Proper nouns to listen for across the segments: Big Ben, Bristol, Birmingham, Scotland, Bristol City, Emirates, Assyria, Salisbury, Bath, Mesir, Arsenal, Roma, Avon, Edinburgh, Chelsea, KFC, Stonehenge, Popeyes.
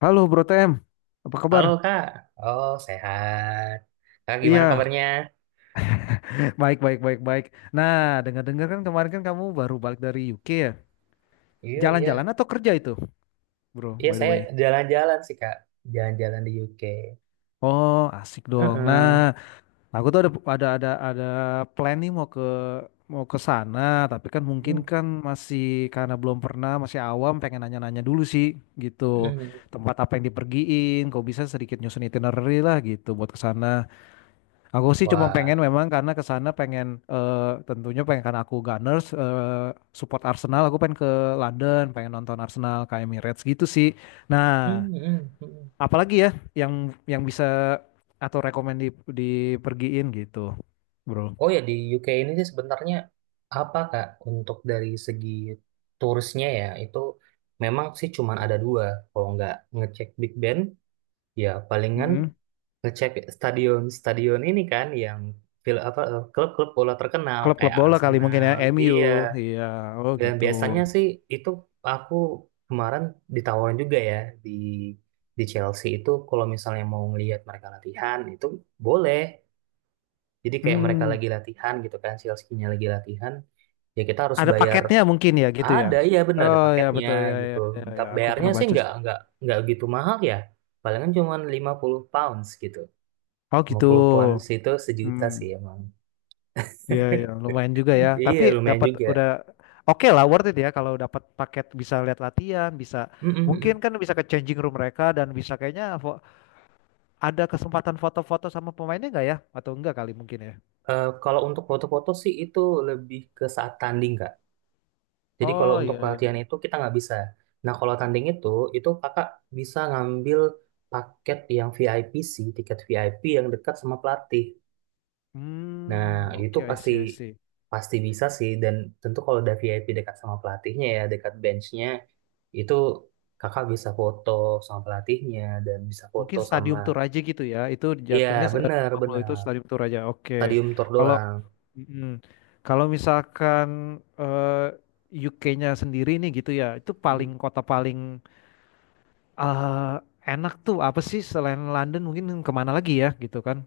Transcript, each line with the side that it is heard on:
left: Halo Bro TM, apa kabar?
right: Halo Kak, oh sehat. Kak gimana
left: Iya,
right: kabarnya?
left: baik baik baik baik. Nah, dengar-dengar kan kemarin kan kamu baru balik dari UK ya?
right: Iya,
left: Jalan-jalan
right: iya.
left: atau kerja itu, Bro,
right: Iya,
left: by the
right: saya
left: way?
right: jalan-jalan sih Kak. Jalan-jalan di UK.
left: Oh, asik dong. Nah,
right: Heeh.
left: aku tuh ada plan nih mau ke sana, tapi kan mungkin
right: Hmm,
left: kan masih karena belum pernah, masih awam, pengen nanya-nanya dulu sih gitu.
right: hmm.
left: Tempat apa yang dipergiin, kok bisa sedikit nyusun itinerary lah gitu buat ke sana. Aku sih cuma pengen
right: Wah.
left: memang karena ke sana pengen eh, tentunya pengen karena aku Gunners support Arsenal aku pengen ke London pengen nonton Arsenal ke Emirates gitu sih. Nah,
right: Hmm, hmm, hmm.
left: apalagi ya yang yang bisa atau rekomend di, dipergiin gitu, bro.
right: Oh ya, di UK ini sih sebenarnya apa Kak? Untuk dari segi turisnya ya, itu memang sih cuman ada dua. Kalau nggak ngecek Big Ben, ya palingan
left: Mm-mm.
right: ngecek stadion-stadion ini kan yang apa klub-klub bola terkenal
left: Klub-klub
right: kayak
left: bola kali mungkin ya
right: Arsenal.
left: MU,
right: Iya.
left: iya, oh
right: Dan
left: gitu.
right: biasanya sih itu aku kemarin ditawarin juga ya di di Chelsea itu kalau misalnya mau ngelihat mereka latihan itu boleh. Jadi kayak mereka
left: Hmm,
right: lagi latihan gitu kan Chelsea-nya lagi latihan, ya kita harus
left: ada
right: bayar,
left: paketnya mungkin ya gitu ya.
right: ada, ya bener ada
left: Oh ya
right: paketnya
left: betul ya
right: gitu.
left: ya ya, ya.
right: Tapi
left: Aku
right: bayarnya
left: pernah
right: sih
left: baca
right: nggak
left: sih.
right: nggak nggak gitu mahal ya. Palingan cuma 50 pounds gitu.
left: Oh
right: lima
left: gitu.
right: puluh pounds itu sejuta
left: Hmm.
right: sih emang.
left: Iya, ya, lumayan juga ya.
right: Iya
left: Tapi
right: lumayan
left: dapat
right: juga.
left: udah oke lah, worth it ya kalau dapat paket bisa lihat latihan, bisa mungkin
right: Mm-mm-mm.
left: kan bisa ke changing room mereka dan bisa kayaknya ada kesempatan foto-foto sama pemainnya nggak ya? Atau enggak kali mungkin ya?
right: Kalau untuk foto-foto sih itu lebih ke saat tanding kak. Jadi kalau
left: Oh
right: untuk
left: iya iya.
right: pelatihan itu kita nggak bisa. Nah kalau tanding itu kakak bisa ngambil paket yang VIP sih, tiket VIP yang dekat sama pelatih. Nah
left: Hmm,
right: itu
left: oke I
right: pasti
left: see I see.
right: pasti bisa sih. Dan tentu kalau udah VIP dekat sama pelatihnya ya, dekat benchnya, itu kakak bisa foto sama pelatihnya dan bisa foto
left: Mungkin
right: sama,
left: stadium tour aja gitu ya. Itu
right: iya
left: jatuhnya
right: bener
left: 50 itu
right: bener
left: stadium tour aja. Oke.
right: stadium tour
left: Kalau
right: doang.
left: mm, kalau misalkan UK-nya sendiri nih gitu ya. Itu paling kota paling eh enak tuh apa sih selain London mungkin kemana lagi ya gitu kan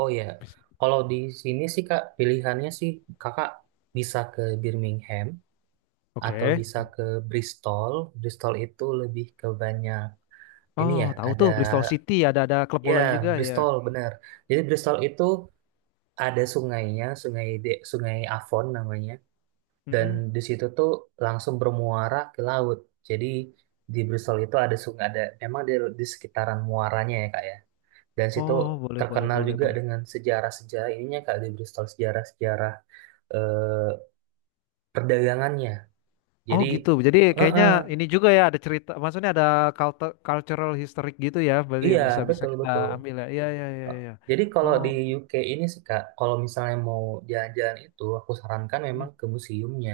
right: Oh ya,
left: Bis-
right: kalau di sini sih Kak, pilihannya sih Kakak bisa ke Birmingham atau
left: oke.
right: bisa ke Bristol. Bristol itu lebih ke banyak ini
left: Oh
right: ya,
left: tahu
right: ada
left: tuh Bristol City, ada klub
right: ya
left: bola juga ya.
right: Bristol benar. Jadi Bristol itu ada sungainya, Sungai Avon namanya, dan
left: Mm-mm.
right: di situ tuh langsung bermuara ke laut. Jadi di Bristol itu ada sungai, ada memang di sekitaran muaranya ya Kak ya. Dan situ
left: Oh boleh boleh
right: terkenal
left: boleh
right: juga
left: boleh.
right: dengan sejarah-sejarah ininya Kak, di Bristol sejarah-sejarah eh, perdagangannya.
left: Oh
right: Jadi,
left: gitu, jadi
right: eh,
left: kayaknya
right: eh,
left: ini juga ya ada cerita maksudnya ada cultural historic gitu ya berarti
right: iya
left: yang bisa bisa
right: betul
left: kita
right: betul.
left: ambil ya, iya iya iya iya.
right: Jadi kalau
left: Oh,
right: di UK ini sih Kak, kalau misalnya mau jalan-jalan itu, aku sarankan memang
left: mm-mm.
right: ke museumnya.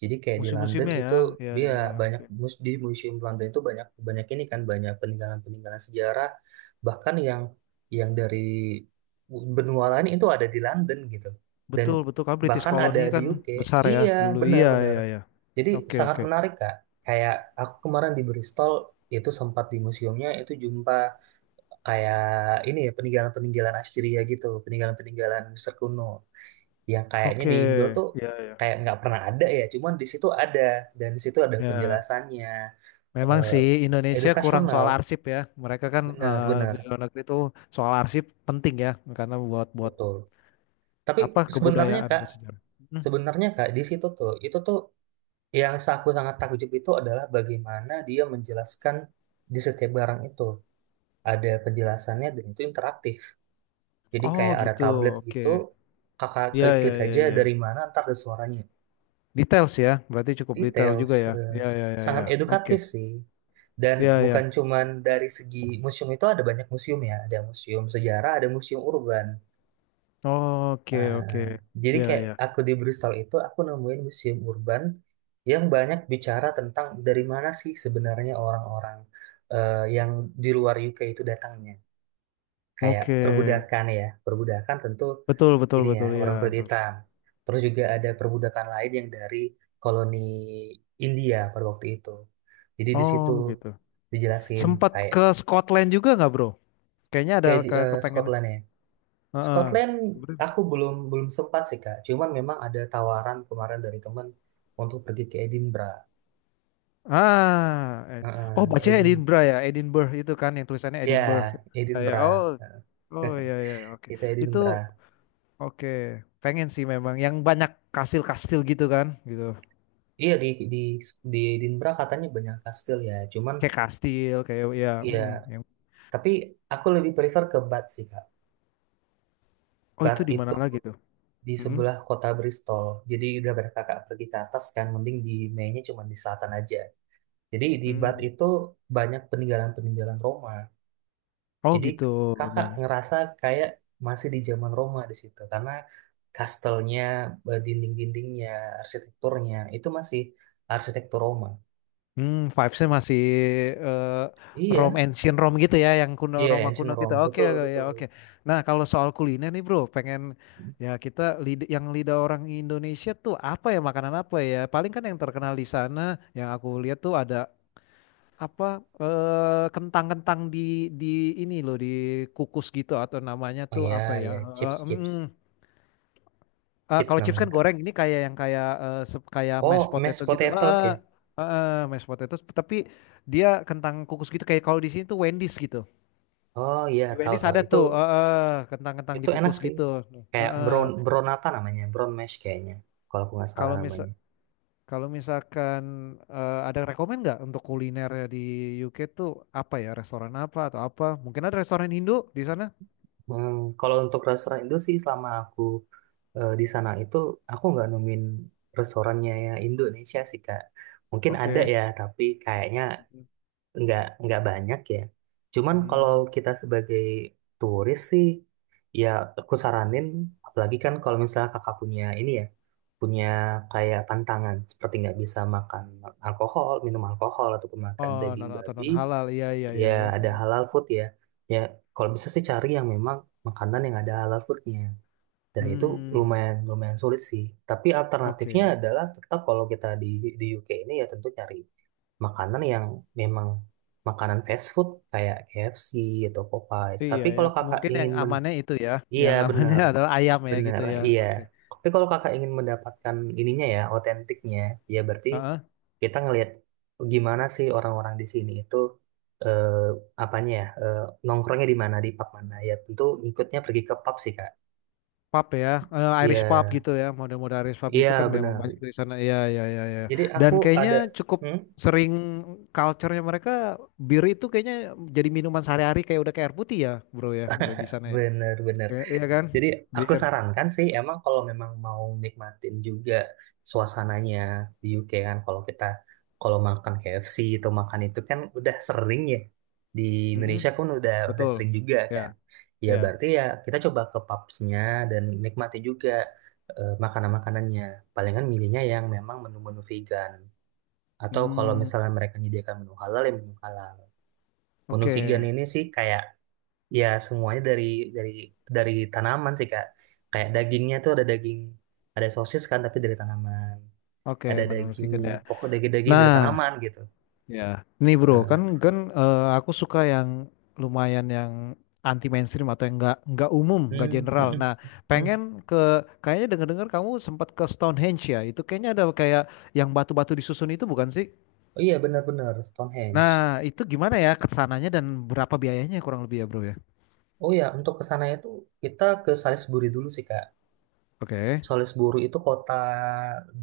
right: Jadi kayak di London
left: Museum-museumnya ya,
right: itu
left: iya
right: dia
left: iya iya,
right: banyak
left: oke.
right: di museum London itu banyak banyak ini kan banyak peninggalan-peninggalan sejarah, bahkan yang dari benua lain itu ada di London gitu. Dan
left: Betul betul kan British
right: bahkan ada
left: koloni
right: di
left: kan
right: UK.
left: besar ya
right: Iya,
left: dulu, iya
right: benar-benar.
left: iya iya,
right: Jadi
left: oke
right: sangat
left: oke
right: menarik Kak. Kayak aku kemarin di Bristol itu sempat di museumnya itu jumpa kayak ini ya peninggalan-peninggalan Assyria gitu, peninggalan-peninggalan Mesir kuno yang kayaknya
left: oke,
right: di Indo tuh
left: iya iya
right: kayak nggak pernah ada ya, cuman di situ ada dan di situ ada
left: ya.
right: penjelasannya,
left: Memang
right: eh,
left: sih Indonesia kurang
right: edukasional,
left: soal arsip ya. Mereka kan di
right: benar-benar
left: luar negeri itu soal arsip penting ya karena buat buat
right: betul. Tapi
left: apa
right: sebenarnya
left: kebudayaan
right: Kak,
left: bersejarah. Hmm.
right: sebenarnya Kak, di situ tuh itu tuh yang aku sangat takjub itu adalah bagaimana dia menjelaskan di setiap barang itu. Ada penjelasannya dan itu interaktif. Jadi
left: Oh
right: kayak ada
left: gitu.
right: tablet
left: Oke.
right: gitu, kakak
left: Ya
right: klik-klik
left: ya ya
right: aja
left: ya.
right: dari mana ntar ada suaranya.
left: Details ya. Berarti cukup detail
right: Details,
left: juga ya. Ya ya ya
right: sangat
left: ya. Oke.
right: edukatif sih. Dan
left: Ya
right: bukan
left: ya.
right: cuman dari segi museum, itu ada banyak museum ya, ada museum sejarah, ada museum urban.
left: Oke oke.
right: Nah, jadi
left: Ya
right: kayak
left: ya.
right: aku di Bristol itu aku nemuin museum urban yang banyak bicara tentang dari mana sih sebenarnya orang-orang, yang di luar UK itu datangnya. Kayak
left: Oke.
right: perbudakan ya, perbudakan tentu
left: Betul betul
right: ini ya
left: betul ya.
right: orang kulit hitam. Terus juga ada perbudakan lain yang dari koloni India pada waktu itu. Jadi di
left: Oh
right: situ
left: gitu.
right: dijelasin
left: Sempat
right: kayak
left: ke Scotland juga nggak, bro? Kayaknya ada
right: kayak di
left: ke kepengen.
right: Scotland ya.
left: Heeh.
right: Scotland aku belum belum sempat sih Kak. Cuman memang ada tawaran kemarin dari temen untuk pergi ke Edinburgh.
left: Ah, eh. Oh
right: Heeh,
left: bacanya
right: Edin
left: Edinburgh ya, Edinburgh itu kan yang tulisannya
right: ya
left: Edinburgh. Ya, ya. Oh,
right: Edinburgh
left: oh ya ya, ya, oke.
right: itu
left: Itu
right: Edinburgh.
left: oke. Pengen sih memang yang banyak kastil-kastil gitu kan, gitu.
right: Iya di di Edinburgh katanya banyak kastil ya. Cuman
left: Kayak kastil, kayak ya,
right: ya
left: yang.
right: tapi aku lebih prefer ke Bath sih Kak.
left: Oh itu
right: Bath
left: di
right: itu
left: mana lagi tuh?
right: di
left: Mm,
right: sebelah kota Bristol. Jadi daripada kakak pergi ke atas kan, mending di mainnya cuma di selatan aja. Jadi di Bath
left: mm.
right: itu banyak peninggalan-peninggalan Roma.
left: Oh
right: Jadi
left: gitu,
right: kakak
left: banyak.
right: ngerasa kayak masih di zaman Roma di situ karena kastelnya, dinding-dindingnya, arsitekturnya itu masih arsitektur Roma.
left: Vibesnya masih eh, Rome
right: Iya,
left: ancient Rome gitu ya, yang kuno
right: iya
left: Roma
right: ancient
left: kuno gitu.
right: Rome,
left: Oke,
right: betul
left: oke, ya
right: betul.
left: oke. Nah, kalau soal kuliner nih bro, pengen ya kita yang lidah orang Indonesia tuh apa ya makanan apa ya? Paling kan yang terkenal di sana, yang aku lihat tuh ada apa kentang-kentang di ini loh di kukus gitu atau namanya
right: Oh
left: tuh
right: iya
left: apa ya?
right: iya chips chips
left: Hmm.
right: chips
left: Kalau chips
right: namanya
left: kan
right: kak.
left: goreng, ini kayak yang kayak kayak mashed
right: Oh
left: potato
right: mashed
left: gitu.
right: potatoes
left: Heeh,
right: ya.
left: heeh, mashed potato. Tapi dia kentang kukus gitu. Kayak kalau di sini tuh Wendy's gitu.
right: Oh iya
left: Di
right: tahu
left: Wendy's
right: tahu
left: ada
right: itu
left: tuh heeh, kentang-kentang
right: Itu enak
left: dikukus
right: sih.
left: gitu.
right: Kayak brown
left: Heeh.
right: brown apa namanya? Brown mash kayaknya. Kalau aku nggak salah
left: Kalau misal
right: namanya.
left: kalau misalkan ada rekomend nggak untuk kuliner di UK tuh apa ya restoran apa atau apa? Mungkin ada restoran Hindu di sana?
right: Hmm, kalau untuk restoran Indo sih, selama aku di sana itu aku nggak nemuin restorannya ya Indonesia sih Kak. Mungkin ada
left: Oke.
right: ya, tapi kayaknya
left: Mhm.
right: nggak banyak ya. Cuman kalau
left: Hmm.
right: kita sebagai turis sih, ya aku saranin, apalagi kan kalau misalnya kakak punya ini ya, punya kayak pantangan, seperti nggak bisa makan alkohol, minum alkohol, atau makan
left: Oh,
right: daging
left: non atau
right: babi,
left: non halal. Iya iya
right: ya
left: iya ya.
right: ada
left: Hmm.
right: halal food ya. Ya kalau bisa sih cari yang memang makanan yang ada halal foodnya. Dan itu
left: Hmm,
right: lumayan lumayan sulit sih. Tapi alternatifnya
left: oke.
right: adalah tetap kalau kita di UK ini ya tentu cari makanan yang memang makanan fast food kayak KFC atau Popeyes.
left: Iya
right: Tapi
left: ya,
right: kalau kakak
left: mungkin
right: ingin
left: yang
right: men
left: amannya itu ya,
right: Iya,
left: yang amannya
right: benar,
left: adalah ayam ya gitu
right: benar,
left: ya.
right: iya.
left: Oke.
right: Tapi kalau kakak ingin mendapatkan ininya ya, otentiknya, ya berarti
left: Heeh.
right: kita ngelihat gimana sih orang-orang di sini itu, eh, apanya ya, nongkrongnya di mana, di pub mana. Ya tentu ngikutnya pergi ke pub sih, Kak.
left: Pub ya. Irish pub
right: Iya,
left: gitu ya, model-model Irish pub gitu kan
right: iya
left: memang
right: benar.
left: banyak di sana. Iya iya iya iya.
right: Jadi aku
left: Dan kayaknya
right: ada.
left: cukup
right: Hmm?
left: sering culture-nya mereka bir itu kayaknya jadi minuman sehari-hari kayak udah kayak air putih ya, bro ya, udah di sana ya.
right: Bener-bener.
left: Iya iya kan?
right: Jadi aku
left: Bir.
right: sarankan sih emang kalau memang mau nikmatin juga suasananya di UK, kan kalau kita kalau makan KFC atau makan itu kan udah sering ya, di
left: Mm-mm.
right: Indonesia kan udah
left: Betul.
right: sering juga
left: Ya,
right: kan, ya
left: ya.
right: berarti ya kita coba ke pubsnya dan nikmati juga makanan-makanannya, palingan milihnya yang memang menu-menu vegan atau kalau
left: Hmm,
right: misalnya mereka menyediakan menu halal ya menu halal, menu vegan
left: oke.
right: ini sih kayak, ya, semuanya dari dari tanaman sih, Kak. Kayak dagingnya tuh ada daging, ada sosis kan tapi dari tanaman.
left: Oke,
right: Ada
left: menurut
right: daging,
left: vegan ya.
right: pokok daging-daging dari
left: Nah,
right: tanaman gitu.
left: ya, nih bro,
right: Nah,
left: kan kan aku suka yang lumayan yang anti mainstream atau yang nggak umum, nggak
right: hmm,
left: general.
right: hmm, hmm,
left: Nah,
right: hmm.
left: pengen ke kayaknya dengar-dengar kamu sempat ke Stonehenge ya. Itu kayaknya ada kayak yang batu-batu disusun itu bukan sih?
right: Oh iya benar-benar Stonehenge.
left: Nah, itu gimana ya kesananya dan berapa biayanya kurang lebih ya bro ya?
right: Oh iya, untuk ke sana itu kita ke Salisbury dulu sih, Kak.
left: Oke.
right: Salisbury itu kota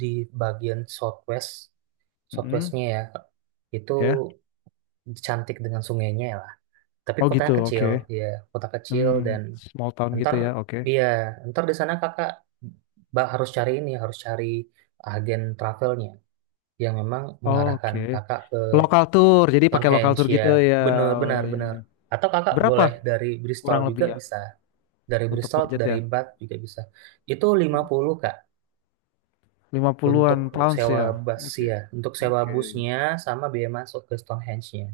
right: di bagian southwest,
left: Mm-mm.
right: southwestnya ya. Itu
left: Ya.
right: cantik dengan sungainya ya lah. Tapi
left: Oh gitu,
right: kotanya
left: oke.
right: kecil, ya, kota kecil.
left: Hmm, small town gitu
right: Ntar
left: ya, oke.
right: dia, ntar di sana kakak harus cari ini, harus cari agen travelnya yang memang mengarahkan
left: Oke,
right: kakak ke
left: lokal tour, jadi pakai lokal
right: Stonehenge
left: tour
right: ya.
left: gitu ya.
right: Benar,
left: Oh
right: benar,
left: ya,
right: benar.
left: ya.
right: Atau kakak
left: Berapa
right: boleh dari Bristol
left: kurang
right: juga
left: lebih ya?
right: bisa. Dari
left: Untuk
right: Bristol,
left: budget
right: dari
left: ya.
right: Bath juga bisa. Itu 50 kak, untuk
left: 50-an pounds
right: sewa
left: ya.
right: bus
left: Oke.
right: ya, untuk sewa
left: Oke.
right: busnya sama biaya masuk ke Stonehenge-nya.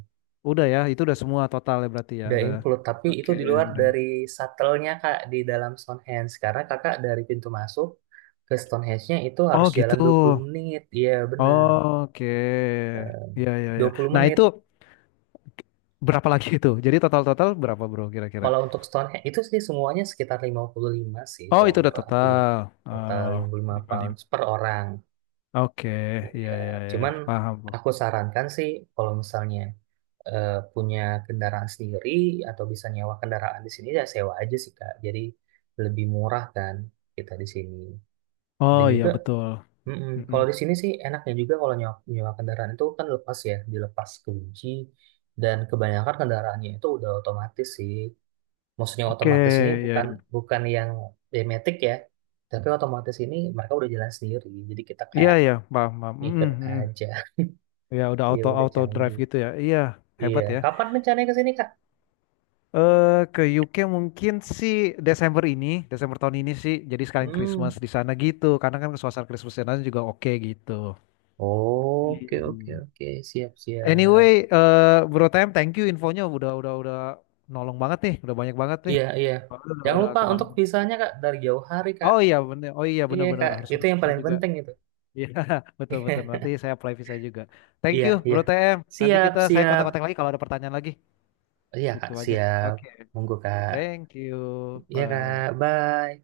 left: Udah ya, itu udah semua total ya berarti ya.
right: Udah
left: Udah.
right: include, tapi itu
left: Oke,
right: di luar
left: udah.
right: dari shuttle-nya Kak, di dalam Stonehenge. Karena Kakak dari pintu masuk ke Stonehenge-nya itu
left: Oh,
right: harus
left: gitu.
right: jalan 20 menit. Iya, bener.
left: Oke. Iya, iya,
right: dua
left: iya.
right: puluh
left: Nah,
right: menit.
left: itu berapa lagi itu? Jadi total-total berapa, Bro, kira-kira?
right: Kalau untuk Stonehenge, itu sih semuanya sekitar 55 sih,
left: Oh,
right: kalau
left: itu udah
right: menurut aku ya.
left: total.
right: Total
left: Oh,
right: lima puluh lima
left: lima. puluh
right: pounds
left: lima.
right: per orang.
left: Oke, iya,
right: Iya,
left: iya, iya.
right: cuman
left: Paham, Bro.
right: aku sarankan sih kalau misalnya punya kendaraan sendiri atau bisa nyewa kendaraan di sini ya sewa aja sih Kak. Jadi lebih murah kan kita di sini. Dan
left: Oh, iya,
right: juga,
left: betul.
right: mm-mm,
left: Mm-mm.
right: kalau di sini sih enaknya juga kalau nyewa kendaraan itu kan lepas ya, dilepas kunci. Dan kebanyakan kendaraannya itu udah otomatis sih. Maksudnya
left: Oke,
right: otomatis ini
left: iya,
right: bukan
left: iya.
right: bukan yang demetik ya, tapi otomatis ini mereka udah jalan sendiri. Jadi kita
left: Iya,
right: kayak
left: iya, paham, paham. Mm-mm,
right: ngikut
left: mm-mm.
right: aja.
left: Ya udah
right: Ya
left: auto
right: udah
left: auto drive
right: canggih.
left: gitu ya. Iya,
right: Iya,
left: hebat ya.
right: kapan rencananya ke sini, Kak?
left: Eh ke UK mungkin sih Desember ini, Desember tahun ini sih. Jadi sekalian Christmas
right: Hmm.
left: di sana gitu. Karena kan suasana Christmas di sana juga oke gitu.
right: Oke, oke,
left: Iya.
right: oke. Siap,
left: Anyway,
right: siap.
left: Bro Time, thank you infonya udah nolong banget nih, udah banyak banget nih.
right: Iya, iya.
left: Soalnya Udah
right: Jangan
left: udah
right: lupa untuk
left: kemalaman.
right: visanya, Kak, dari jauh hari, Kak.
left: Oh iya bener, oh iya
right: Iya,
left: bener-bener
right: Kak.
left: harus
right: Itu
left: harus
right: yang
left: bisa
right: paling
left: juga.
right: penting itu.
left: Iya betul betul. Nanti saya apply visa juga. Thank
right: Iya,
left: you
right: iya.
left: Bro TM. Nanti
right: Siap,
left: saya
right: siap.
left: kontak-kontak lagi kalau ada pertanyaan lagi.
right: Iya, Kak,
left: Itu aja.
right: siap.
left: Oke.
right: Monggo, Kak.
left: Thank you.
right: Iya, Kak.
left: Bye.
right: Bye.